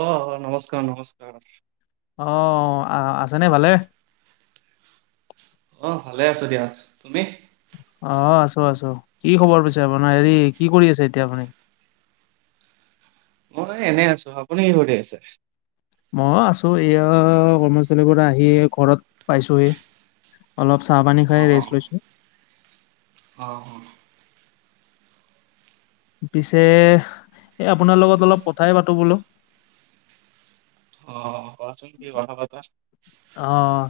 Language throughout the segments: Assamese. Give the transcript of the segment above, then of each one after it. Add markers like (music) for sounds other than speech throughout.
আহ অ নমস্কাৰ নমস্কাৰ আহ আহ আছেনে ভালে অ ভালে আছো দিয়া তুমি অ আছো আছো কি খবৰ পাইছে আপোনাৰ হেৰি কি কৰি আছে এতিয়া আপুনি (unintelligible) (inaudible) অ এনেই আছো আপুনি কি কৰি আছে কৰ্মচাৰীৰ পৰা আহি ঘৰত পাইছোহি অলপ চাহপানী খাই ৰেষ্ট লৈছোঁ অঁ অ পিছে এ আপোনাৰ লগত অলপ কথাই পাতো বোলো অ কচোন কি কথা পাতা অ',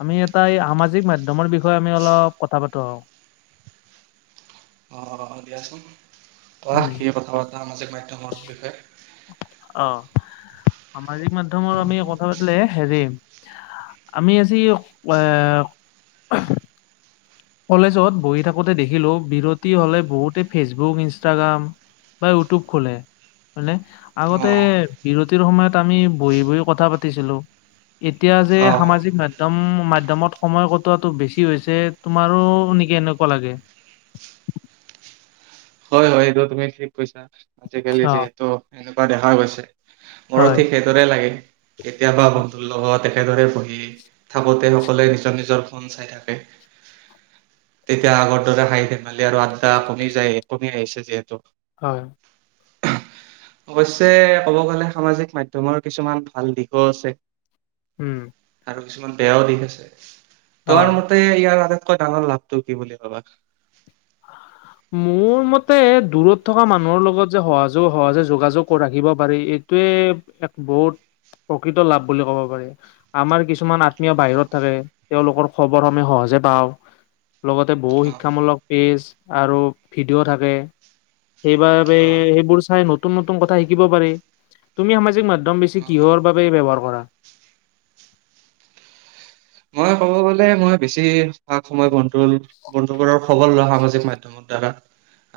আমি এটা এই সামাজিক মাধ্যমৰ বিষয়ে আমি অলপ (unintelligible) (inaudible) অ দিয়াচোন কোৱা উম, কি কথা পাতা সামাজিক মাধ্যমৰ বিষয়ে অ সামাজিক মাধ্যমৰ আমি কথা পাতিলে হেৰি আমি আজি এ কলেজত বহি থাকোতে দেখিলোঁ বিৰতি হ'লে বহুতে ফেচবুক ইনষ্টাগ্ৰাম বা ইউটিউব খোলে হয় নে আগতে অ', বিৰতিৰ সময়ত আমি বহি বহি কথা পাতিছিলো এতিয়া যে অ', সামাজিক মাধ্যম মাধ্যয়মত সময় কটোৱাটো বেছি হৈছে। তোমাৰো নেকি এনেকুৱা লাগে? হয় হয় এইটো তুমি ঠিক কৈছা আজিকালি অ', যিহেতু এনেকুৱা দেখা গৈছে। মোৰ হয়, ঠিক সেইদৰে লাগে কেতিয়াবা বন্ধু লগত। একেদৰে বহি থাকোঁতে সকলোৱে নিজৰ নিজৰ ফোন চাই থাকে। তেতিয়া আগৰ দৰে হাঁহি ধেমালি আৰু আদ্দা কমি যায় কমি আহিছে যিহেতু। হয়। (unintelligible) (inaudible) অৱশ্যে ক'ব গ'লে সামাজিক মাধ্যমৰ কিছুমান ভাল দিশও আছে। উম। আৰু কিছুমান বেয়াও দিশ আছে তোমাৰ অ', মতে ইয়াৰ। এটা ডাঙৰ লাভটো কি বুলি ভাবা? মোৰ মতে দূৰত থকা মানুহৰ লগত যে সহযোগ সহজে যোগাযোগ ৰাখিব পাৰি সেইটোৱে এক বহুত প্ৰকৃত লাভ বুলি ক'ব পাৰি আমাৰ কিছু কিছুমান আত্মীয় বাহিৰত থাকে তেওঁলোকৰ খবৰ আমি সহজে পাওঁ। লগতে বহু শিক্ষামূলক পেজ আৰু ভিডিঅ' থাকে। সেইবাবে অ', সেইবোৰ চাই নতুন নতুন কথা শিকিব পাৰি তুমি সামাজিক মাধ্যয়ম একদম বেছি কিহৰ বাবে ব্যৱহাৰ কৰা? মই ক'ব গ'লে মই বেছি স সময় বন্ধু বন্ধু বোৰৰ খবৰ লোৱা সম মাধ্যমৰ দ্বাৰা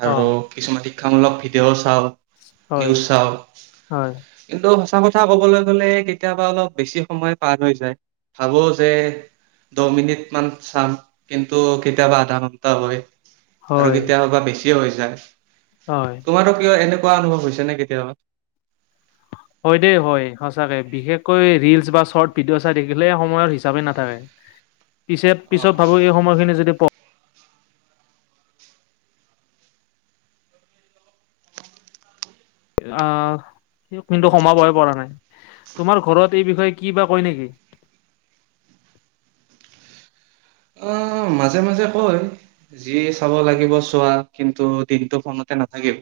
আৰু অ' কিছুমান শিক্ষামূলক ভিডিঅ' চাওঁ। হয়, নিউচ চাওঁ হয়, কিন্তু এটা কথা ক'বলৈ গ'লে কেতিয়াবা অলপ বেছি সময় পাৰ হৈ যায় ভাবোঁ যে দহ মিনিট মান চাম কিন্তু কেতিয়াবা আধা ঘন্টা হয়। আৰু হয়, কেতিয়া বা বেছিয়ে হৈ যায় হয়। তোমাৰো কিয় এনেকুৱা কোৱা অনুভৱ হৈছে নে কেতিয়াবা? হয় দেই হয় সঁচাকে বিশেষকৈ ৰিলচ বা শ্বৰ্টচ ভিডিঅ' চাই দেখিলে সময়ৰ হিচাপে নাথাকে। (unintelligible) (inaudible) পিছে অ পিছত ভাবোঁ এই সময়খিনি যদি প অহ কিন্তু সোমাবই পৰা নাই তোমাৰ ঘৰত এই বিষয়ে কি বা কয় নেকি? (unintelligible) (inaudible) অহ। অ মাজে মাজে কয় যি চাব লাগিব চোৱা কিন্তু দিনতটো ফোনতে নাথাকিবি।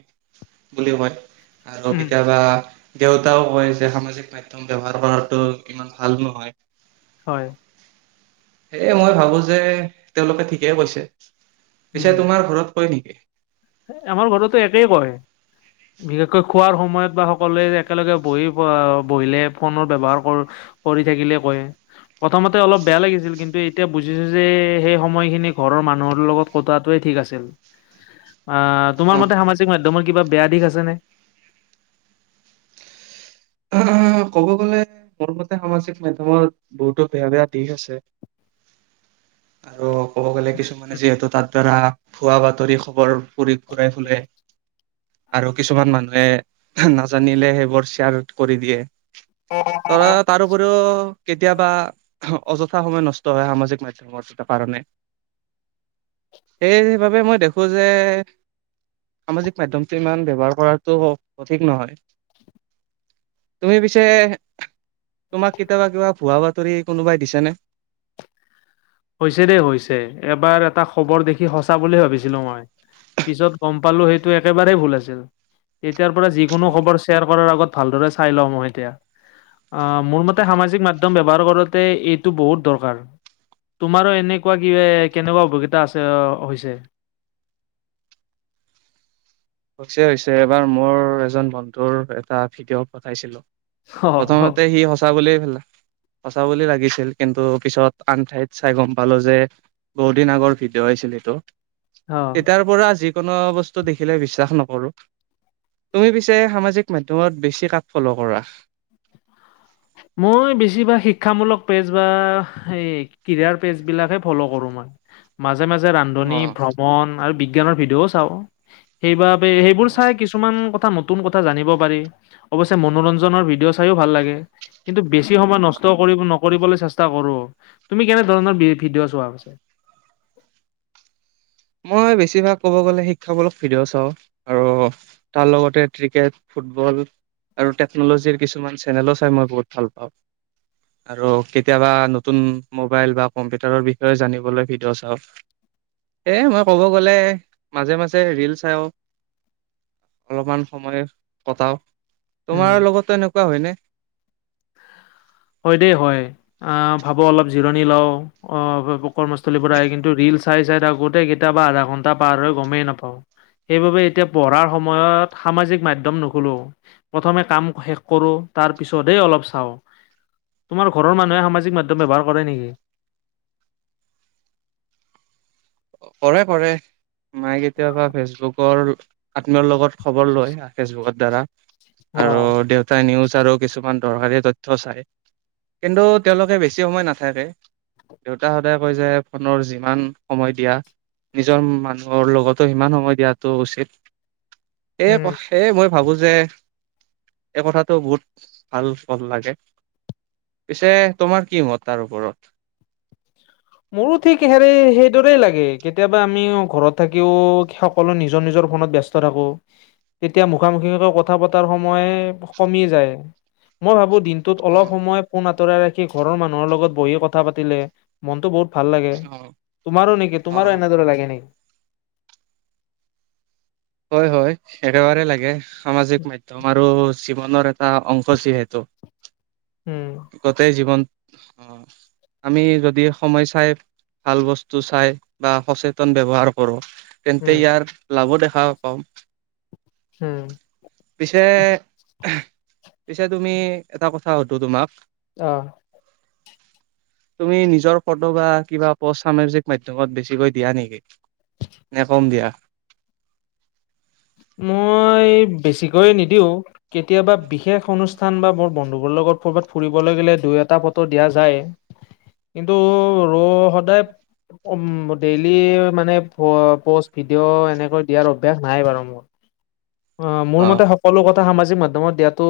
বুলি কয় আৰু উম, কেতিয়াবা। দেউতাও কয় যে সামাজিক মাধ্যম ব্যৱহাৰ কৰাটো ইমান ভাল নহয়। হয়। এ মই ভাবোঁ যে তেওঁলোকে ঠিকে কৈছে। পিছে তোমাৰ ঘৰত হয় নেকি? হে আমাৰ ঘৰতো একেই কয়। বিশেষকৈ খোৱাৰ সম সময়ত বা সকলোৱে একেলগে বহি- অ'- বহিলে ফোনৰ ব্যৱহাৰ কৰ- কৰি থাকিলে কয়। প্ৰথমতে অলপ বেয়া লাগিছিল। কিন্তু এতিয়া বুজিছোঁ যে সেই সময়খিনি ঘৰৰ মানুহৰ লগত কটোৱাটোৱে ঠিক আছিল। (inaudible) অ'- তোমাৰ মতে সামাজিক মাধ্যমৰ কিবা বেয়া দিশ আছেনে? ক'ব গ'লে মোৰ মতে, সামাজিক মাধ্যমত বহুতো বেয়া - বেয়া দিশ আছে। আৰু ক'ব গ'লে, কিছুমানে যিহেতু তাৰ দ্বাৰা ভুৱাঁ বাতৰি খবৰ পুৰি ঘূৰাই ফুৰে। আৰু কিছুমান মানুহে নাজানিলে, সেইবোৰ শ্বেয়াৰ কৰি দিয়ে। ধৰা তাৰোপৰিও কেতিয়াবা অযথা সময় নষ্ট হয় সামাজিক মাধ্যমৰ দুটা কাৰণে। সেইবাবে মই দেখোঁ যে সামাজিক মাধ্যমটো ইমান ব্যৱহাৰ কৰাটো সঠিক নহয়। তুমি পিছে তোমাক কেতিয়াবা কিবা ভুৱা বা তৰি কোনোবাই দিছেনে? হৈছে দেই, হৈছে। এবাৰ এটা খবৰ দেখি সচ চাঁ বুলি ভাবিছিলোঁ মই। পিছত গম পালোঁ সেইটো একেবাৰে ভুল আছিল। ই তিয়াৰ পৰা যিকোনো খবৰ শ্বেয়াৰ কৰাৰ আগত ভালদৰে চাই লওঁ মই এতিয়া। অ'- মোৰ মতে সামাজিক মাধ্যম ব্যৱহাৰ কৰোঁতে এইটো বহুত দৰকাৰ। তোমাৰো এনেকুৱা কিবা- কেনেকুৱা অভিজ্ঞতা আছে অ'- হৈছে? ছে হৈছে। এবাৰ মোৰ এজন বন্ধুৰ এটা ভিডিঅ' পঠাইছিলোঁ। অ অ প্ৰথমতে সি সঁচা বুলিয়েই পেলা সঁচা বুলি লাগিছিল। কিন্তু পিছত আন ঠাইত চাই গম পালোঁ যে, বহু দিন আগৰ ভিডিঅ' হৈছি লে তো। অ তেতিয়াৰ পৰা যিকোনো বস্তু দেখিলে বিশ্বাস নকৰোঁ। তুমি পিছে সামাজিক মাধ্যমত বেছি কাক ফ'ল' কৰা? মোৰ বেছিভাগ শিক্ষামূলক পেজ বা সেই কেৰিয়াৰ পেজবিলাক হে ফ'ল' কৰোঁ মই। মাজ মাজে - মাজে অ ৰান্ধনী, ভ্ৰমণ, আৰু বিজ্ঞানৰ ভিডিঅ'ও চাওঁ। সেইবা বে অ সেইবোৰ চাই কিছুমান কথা তুন কথা জানিব পাৰি। অৱশ্যে মনোৰঞ্জনৰ ভিডিঅ' চাইয়ো ভাল লাগে। কিন্তু বেছি সময় নষ্ট কৰিব ন কৰিবলৈ চেষ্টা কৰোঁ। তুমি কেনেধৰণৰ বি- ভিডিঅ' চোৱা পিছে? মই বেছিভাগ ক'ব গ'লে, শিক্ষামূলক ভিডিঅ' চাওঁ। আৰু তাৰ লগতে ক্ৰিকেট ফুটবল, আৰু টেকন'লজিৰ কিছুমান চেনেলো চাই মই বহুত ভাল পাওঁ। আৰু কেতিয়াবা নতুন মোবাইল বা কম্পিউটাৰৰ বিষয়ে জানিবলৈ ভিডিঅ' চাওঁ। এ মই ক'ব গ'লে মাজে - মাজে ৰিল চাওঁ, অলপমান সময় কটাও। তোমাৰ উম। লগতো এনেকুৱা হয়নে? হয় দেই, হয়। অ'- ভাবোঁ অলপ জিৰণি লওঁ, অ'- কৰ্মস্থলিপৰা আহি কিন্তু ৰিল চাই - চাই থাকোঁতে কেতিয়াবা আধা ঘণ্টা পাৰ হয়, গমে নাপাওঁ। সেইবাবে এতিয়া পঢ়াৰ সময়ত সামাজিক মাধ্যম নুখুলোঁ। প্ৰথমে কাম শেষ কৰোঁ। তাৰ পিছতহে অলপ চাওঁ। তোমাৰ ঘৰৰ মানুহে সামাজিক মাধ্যম ব্যৱহাৰ কৰে নেকি? কৰে - কৰে। মায়ে কেতিয়াবা ফেচবুকৰ আত্মীয়ৰ লগত খবৰ লয় ফেচবুকৰ দ্বাৰা অ আৰু দেউতাই নিউজ আৰু কিছুমান দৰকাৰী তথ্য চাই কিন্তু তেওঁলোকে বেছি সময় নাথাকে। দেউতা সদায় কৈ যে ফোনৰ যিমান সময় দিয়া। নিজৰ মানুহৰ লগতো সিমান সময় দিয়াটো উচিত এ উম। ক এই মই ভাবো যে এই কথাটো বহুত ভাল লাগে। পিছে তোমাৰ কি মত তাৰ ওপৰত মোৰো ঠিক হেৰে সেই দৰেই লাগে। কেতিয়াবা আমিও‌ ঘৰত থাকিও সকলো নিজৰ নিজৰ ফোনত ব্যস্ত থাকো। তেতিয়া মুখামুখিাকে কথা পতাৰ সময় কমি যায় মই ভাবো। দিনটোত অলপ সময় পোন আঁতৰাই ৰাখি ঘৰৰ মানুহৰ লগত বহি কথা পাতিলে মনটো বহুত ভাল লাগে অ তোমাৰো নেকি অ তোমাৰো অ এনেদৰে লাগে নেকি? হয় হয় একেবাৰে লাগে সামাজিক মাধ্যম আৰু জীৱনৰ এটা অংশ যিহেতু উম, গোটেই জীৱন অ আমি যদি সময় চাই ভাল বস্তু চাই বা সচেতন ব্যৱহাৰ কৰোঁ। তেন্তে উম, ইয়াৰ লাভো দেখা পাওঁ। পিছে পিছে তুমি এটা কথা শুধো তোমাক। আহ (inaudible) তুমি নিজৰ ফটো বা কিবা পষ্ট সামাজিক মাধ্যমত বেছিকৈ দিয়া নেকি? নে কম দিয়া? মই বেছিকৈ নিদিও। কেতিয়াবা বিশেষ অনুষ্ঠান বা মোৰ বন্ধুবোৰ লগত ক'ৰবাত ফুৰিবলৈ গ'লে দুই এটা ফটো দিয়া যায়। কিন্তু ৰ সদায় উম। ম ডেইলি মানে পষ্ট ভিডিঅ' এনেকৈ দিয়াৰ অভ্যাস নাই বাৰু মোৰ। অ মোৰ মতে সকলো কথ- এ সামাজিক মাধ্যমত দিয়াটো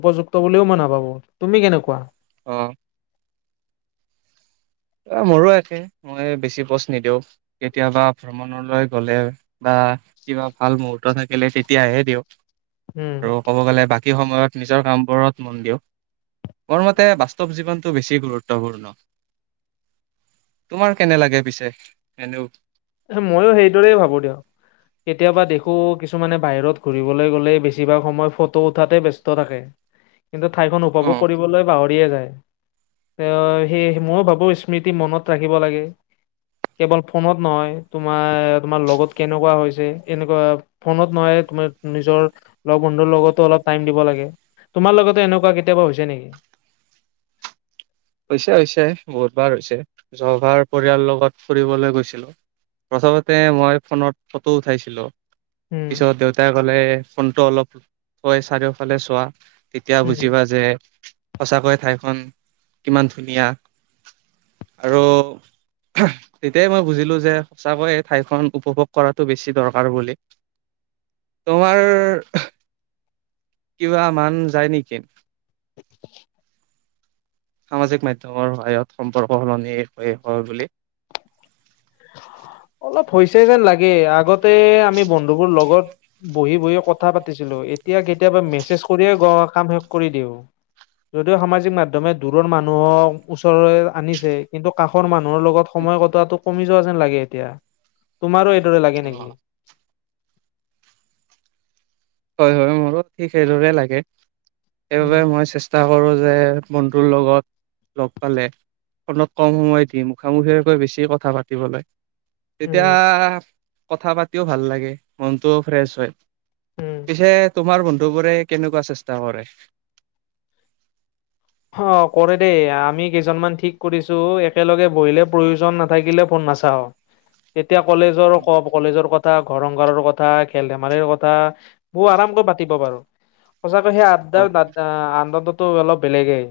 উপযুক্ত বুলিও মই নাভাবো। তুমি কেনেকুৱা? অ মোৰো একে মই বেছি পষ্ট নিদিওঁ কেতিয়াবা ভ্ৰমণলৈ গলে বা কিবা ভাল মুহুৰ্ত থাকিলে তেতিয়াহে দিওঁ উম। আৰু ক'ব গ'লে বাক- সেই সময়ত নিজৰ কামবোৰত মন দিয়ক। মোৰ মতে বাস্তৱ জীৱনটো বেছি গুৰুত্বপূৰ্ণ। তোমাৰ কেনে লাগে পিছে এনেও ময়ো সেইদৰে ভাবো দিয়ক কেতিয়াবা দেখো কিছুমানে বাহিৰত ঘুৰিবলৈ গ'লে বেছিভাগ সময় ফটো উঠাতে ব ব্যস্ত থাকে। কিন্তু ঠাইখন উপভোগ উম, কৰিবলৈ পাহৰিয়ে যায়। এ সেই ময়ো ভাবো স্মৃতি মনত ৰাখিব লাগে। কেৱল ফোনত নহয় তোমাৰ তোমাৰ লগত কেনেকুৱা হৈছে এনেকুৱা ফোনত নহয় তোমাৰ নিজৰ লগ বন্ধুৰ লগতো অলপ টাইম দিব লাগে। তোমাৰ লগতো এনেকুৱা কেতিয়াবা হৈছে নেকি? হৈছে হৈছে বহুত বাৰ হৈছে জবাৰ পৰিয়ালৰ লগত ফুৰিবলৈ গৈছিলো। প্ৰথমতে মই ফোনত ফটো উঠাইছিলো। উম, পিছত দেউতাই কলে ফোনটো অলপ থৈ চাৰিওফালে চোৱা। তেতিয়া উম। বুজি বা যে সঁচাকৈয়ে ঠাইখন কিমান ধুনীয়া। আৰু হেহ তেতিয়াই মই বুজিলো যে সঁচাকৈয়ে এই ঠাইখন উপভোগ কৰাটো বেছি দৰকাৰ বুলি। তোমাৰ কিবা মান যায় নেকি? (inaudible) সামাজিক মাধ্যমৰ সহায়ত সম্পৰ্ক সলনি হৈ হয় বুলি। (inaudible) অলপ হৈছে যেন লাগে আগতে আমি বন্ধুবোৰ লগত বহি বহি কথা পাতিছিলো। এত এতিয়া কেতিয়াবা মেছেজ কৰিয়ে গ কাম শেষ কৰি দিওঁ। যদিও সামাজিক মাধ্যমে দূৰৰ মানুহক ওচ তৰ আনিছে কিন্তু কাষৰ মানুহৰ লগত সময় কটোৱাটো কমি যোৱা যেন লাগে এতিয়া। তোমাৰো এইদৰে লাগে নেকি? অ'। হয় হয় মোৰো ঠিক সেইদৰে লাগে সেইবাবে উম মই চেষ্টা কৰো যে বন্ধুৰ লগত। লগ পালে, ফোনত কম সময় দিম মুখামুখীয়াকৈ বেছি কথা পাতিবলৈ তেতিয়া উম কথা পাতিও ভাল লাগে, মনটো ফ্ৰেছ হয়। উম পিছে তোমাৰ বন্ধুবোৰে কেনেকুৱা চেষ্টা কৰে? হ কৰে দেই আমি কেইজনমান ঠিক কৰিছো একেলগে বহিলে প্ৰয়োজন নাথাকিলে ফোন নাচাওঁ, এতিয়া কলেজৰ ক কলেজৰ কথা ঘৰ ৰং ঘৰৰো কথা, খেল -ধেমালিৰ কথা বহু আৰামকৈ পাতিব পাৰো। সঁচাকৈ সেই আন্ড অ', আনন্দতো অলপ বেলেগেই।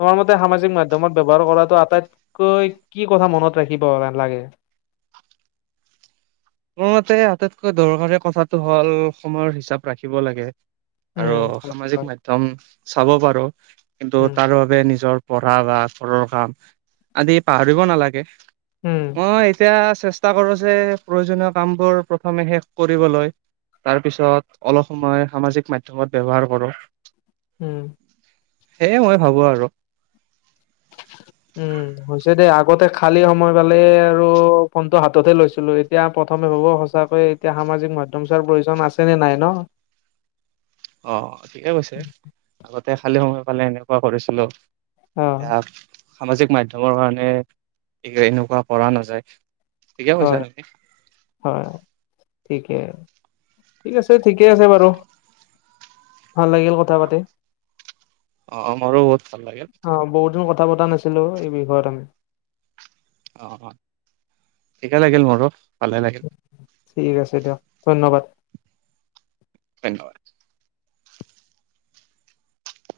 তোমাৰ মতে সামাজিক মাধ্যমত ব্যৱহাৰ কৰাটো আটাইতকৈ কি কথা মনত ৰাখিব নালাগে? মোৰ মতে আটাইতকৈ দৰকাৰী কথাটো হ'ল সময়ৰ হিচাপ ৰাখিব লাগে। উম আৰু সেইটো সামাজিক হয়। মাধ্যম চাব পাৰো কিন্তু উম তাৰ বাবে নিজৰ পঢ়া বা ঘৰৰ কাম আদি পাহৰিব নালাগে। উম অ এতিয়া চেষ্টা কৰো যে প্ৰয়োজনীয় কামবোৰ প্ৰথমে শেষ কৰিবলৈ। তাৰপিছত অলপ সময় সামাজিক মাধ্যমত ব্যৱহাৰ কৰোঁ। উম। সেয়ে মই ভাবো আৰু। উম হৈছে দেই আ আগতে খালী সময় পালে আৰু ফোনটো হাততে লৈছিলো এতিয়া প্ৰথমে ভাবো সঁচাকৈ এতিয়া হা সামাজিক মাধ্যম চোৱাৰ প্ৰয়োজন আছে নে নাই ন? অ ঠিকে কৈছে, আগতে খালি সময় পালে এনেকুৱা কৰিছিলো। অ এতিয়া সামাজিক মাধ্যমৰ কাৰণে, এনেকুৱা কৰা নাযায়। ঠিকে কৈছা হয় তুমি হয় ঠিকে ঠিক আছে। ঠিকে আছে বাৰু, ভাল লাগিল কথা পাতি। অ মোৰ বহুত ভাল লাগিল। অ বহুত দিন কথা পতা নাছিলো এই বিষয়ত আমি। অ অ, ঠিকে লাগিল মোৰো ভালে লাগিল। ঠিক আছে দিয়ক ধন্যবাদ। ধন্যবাদ।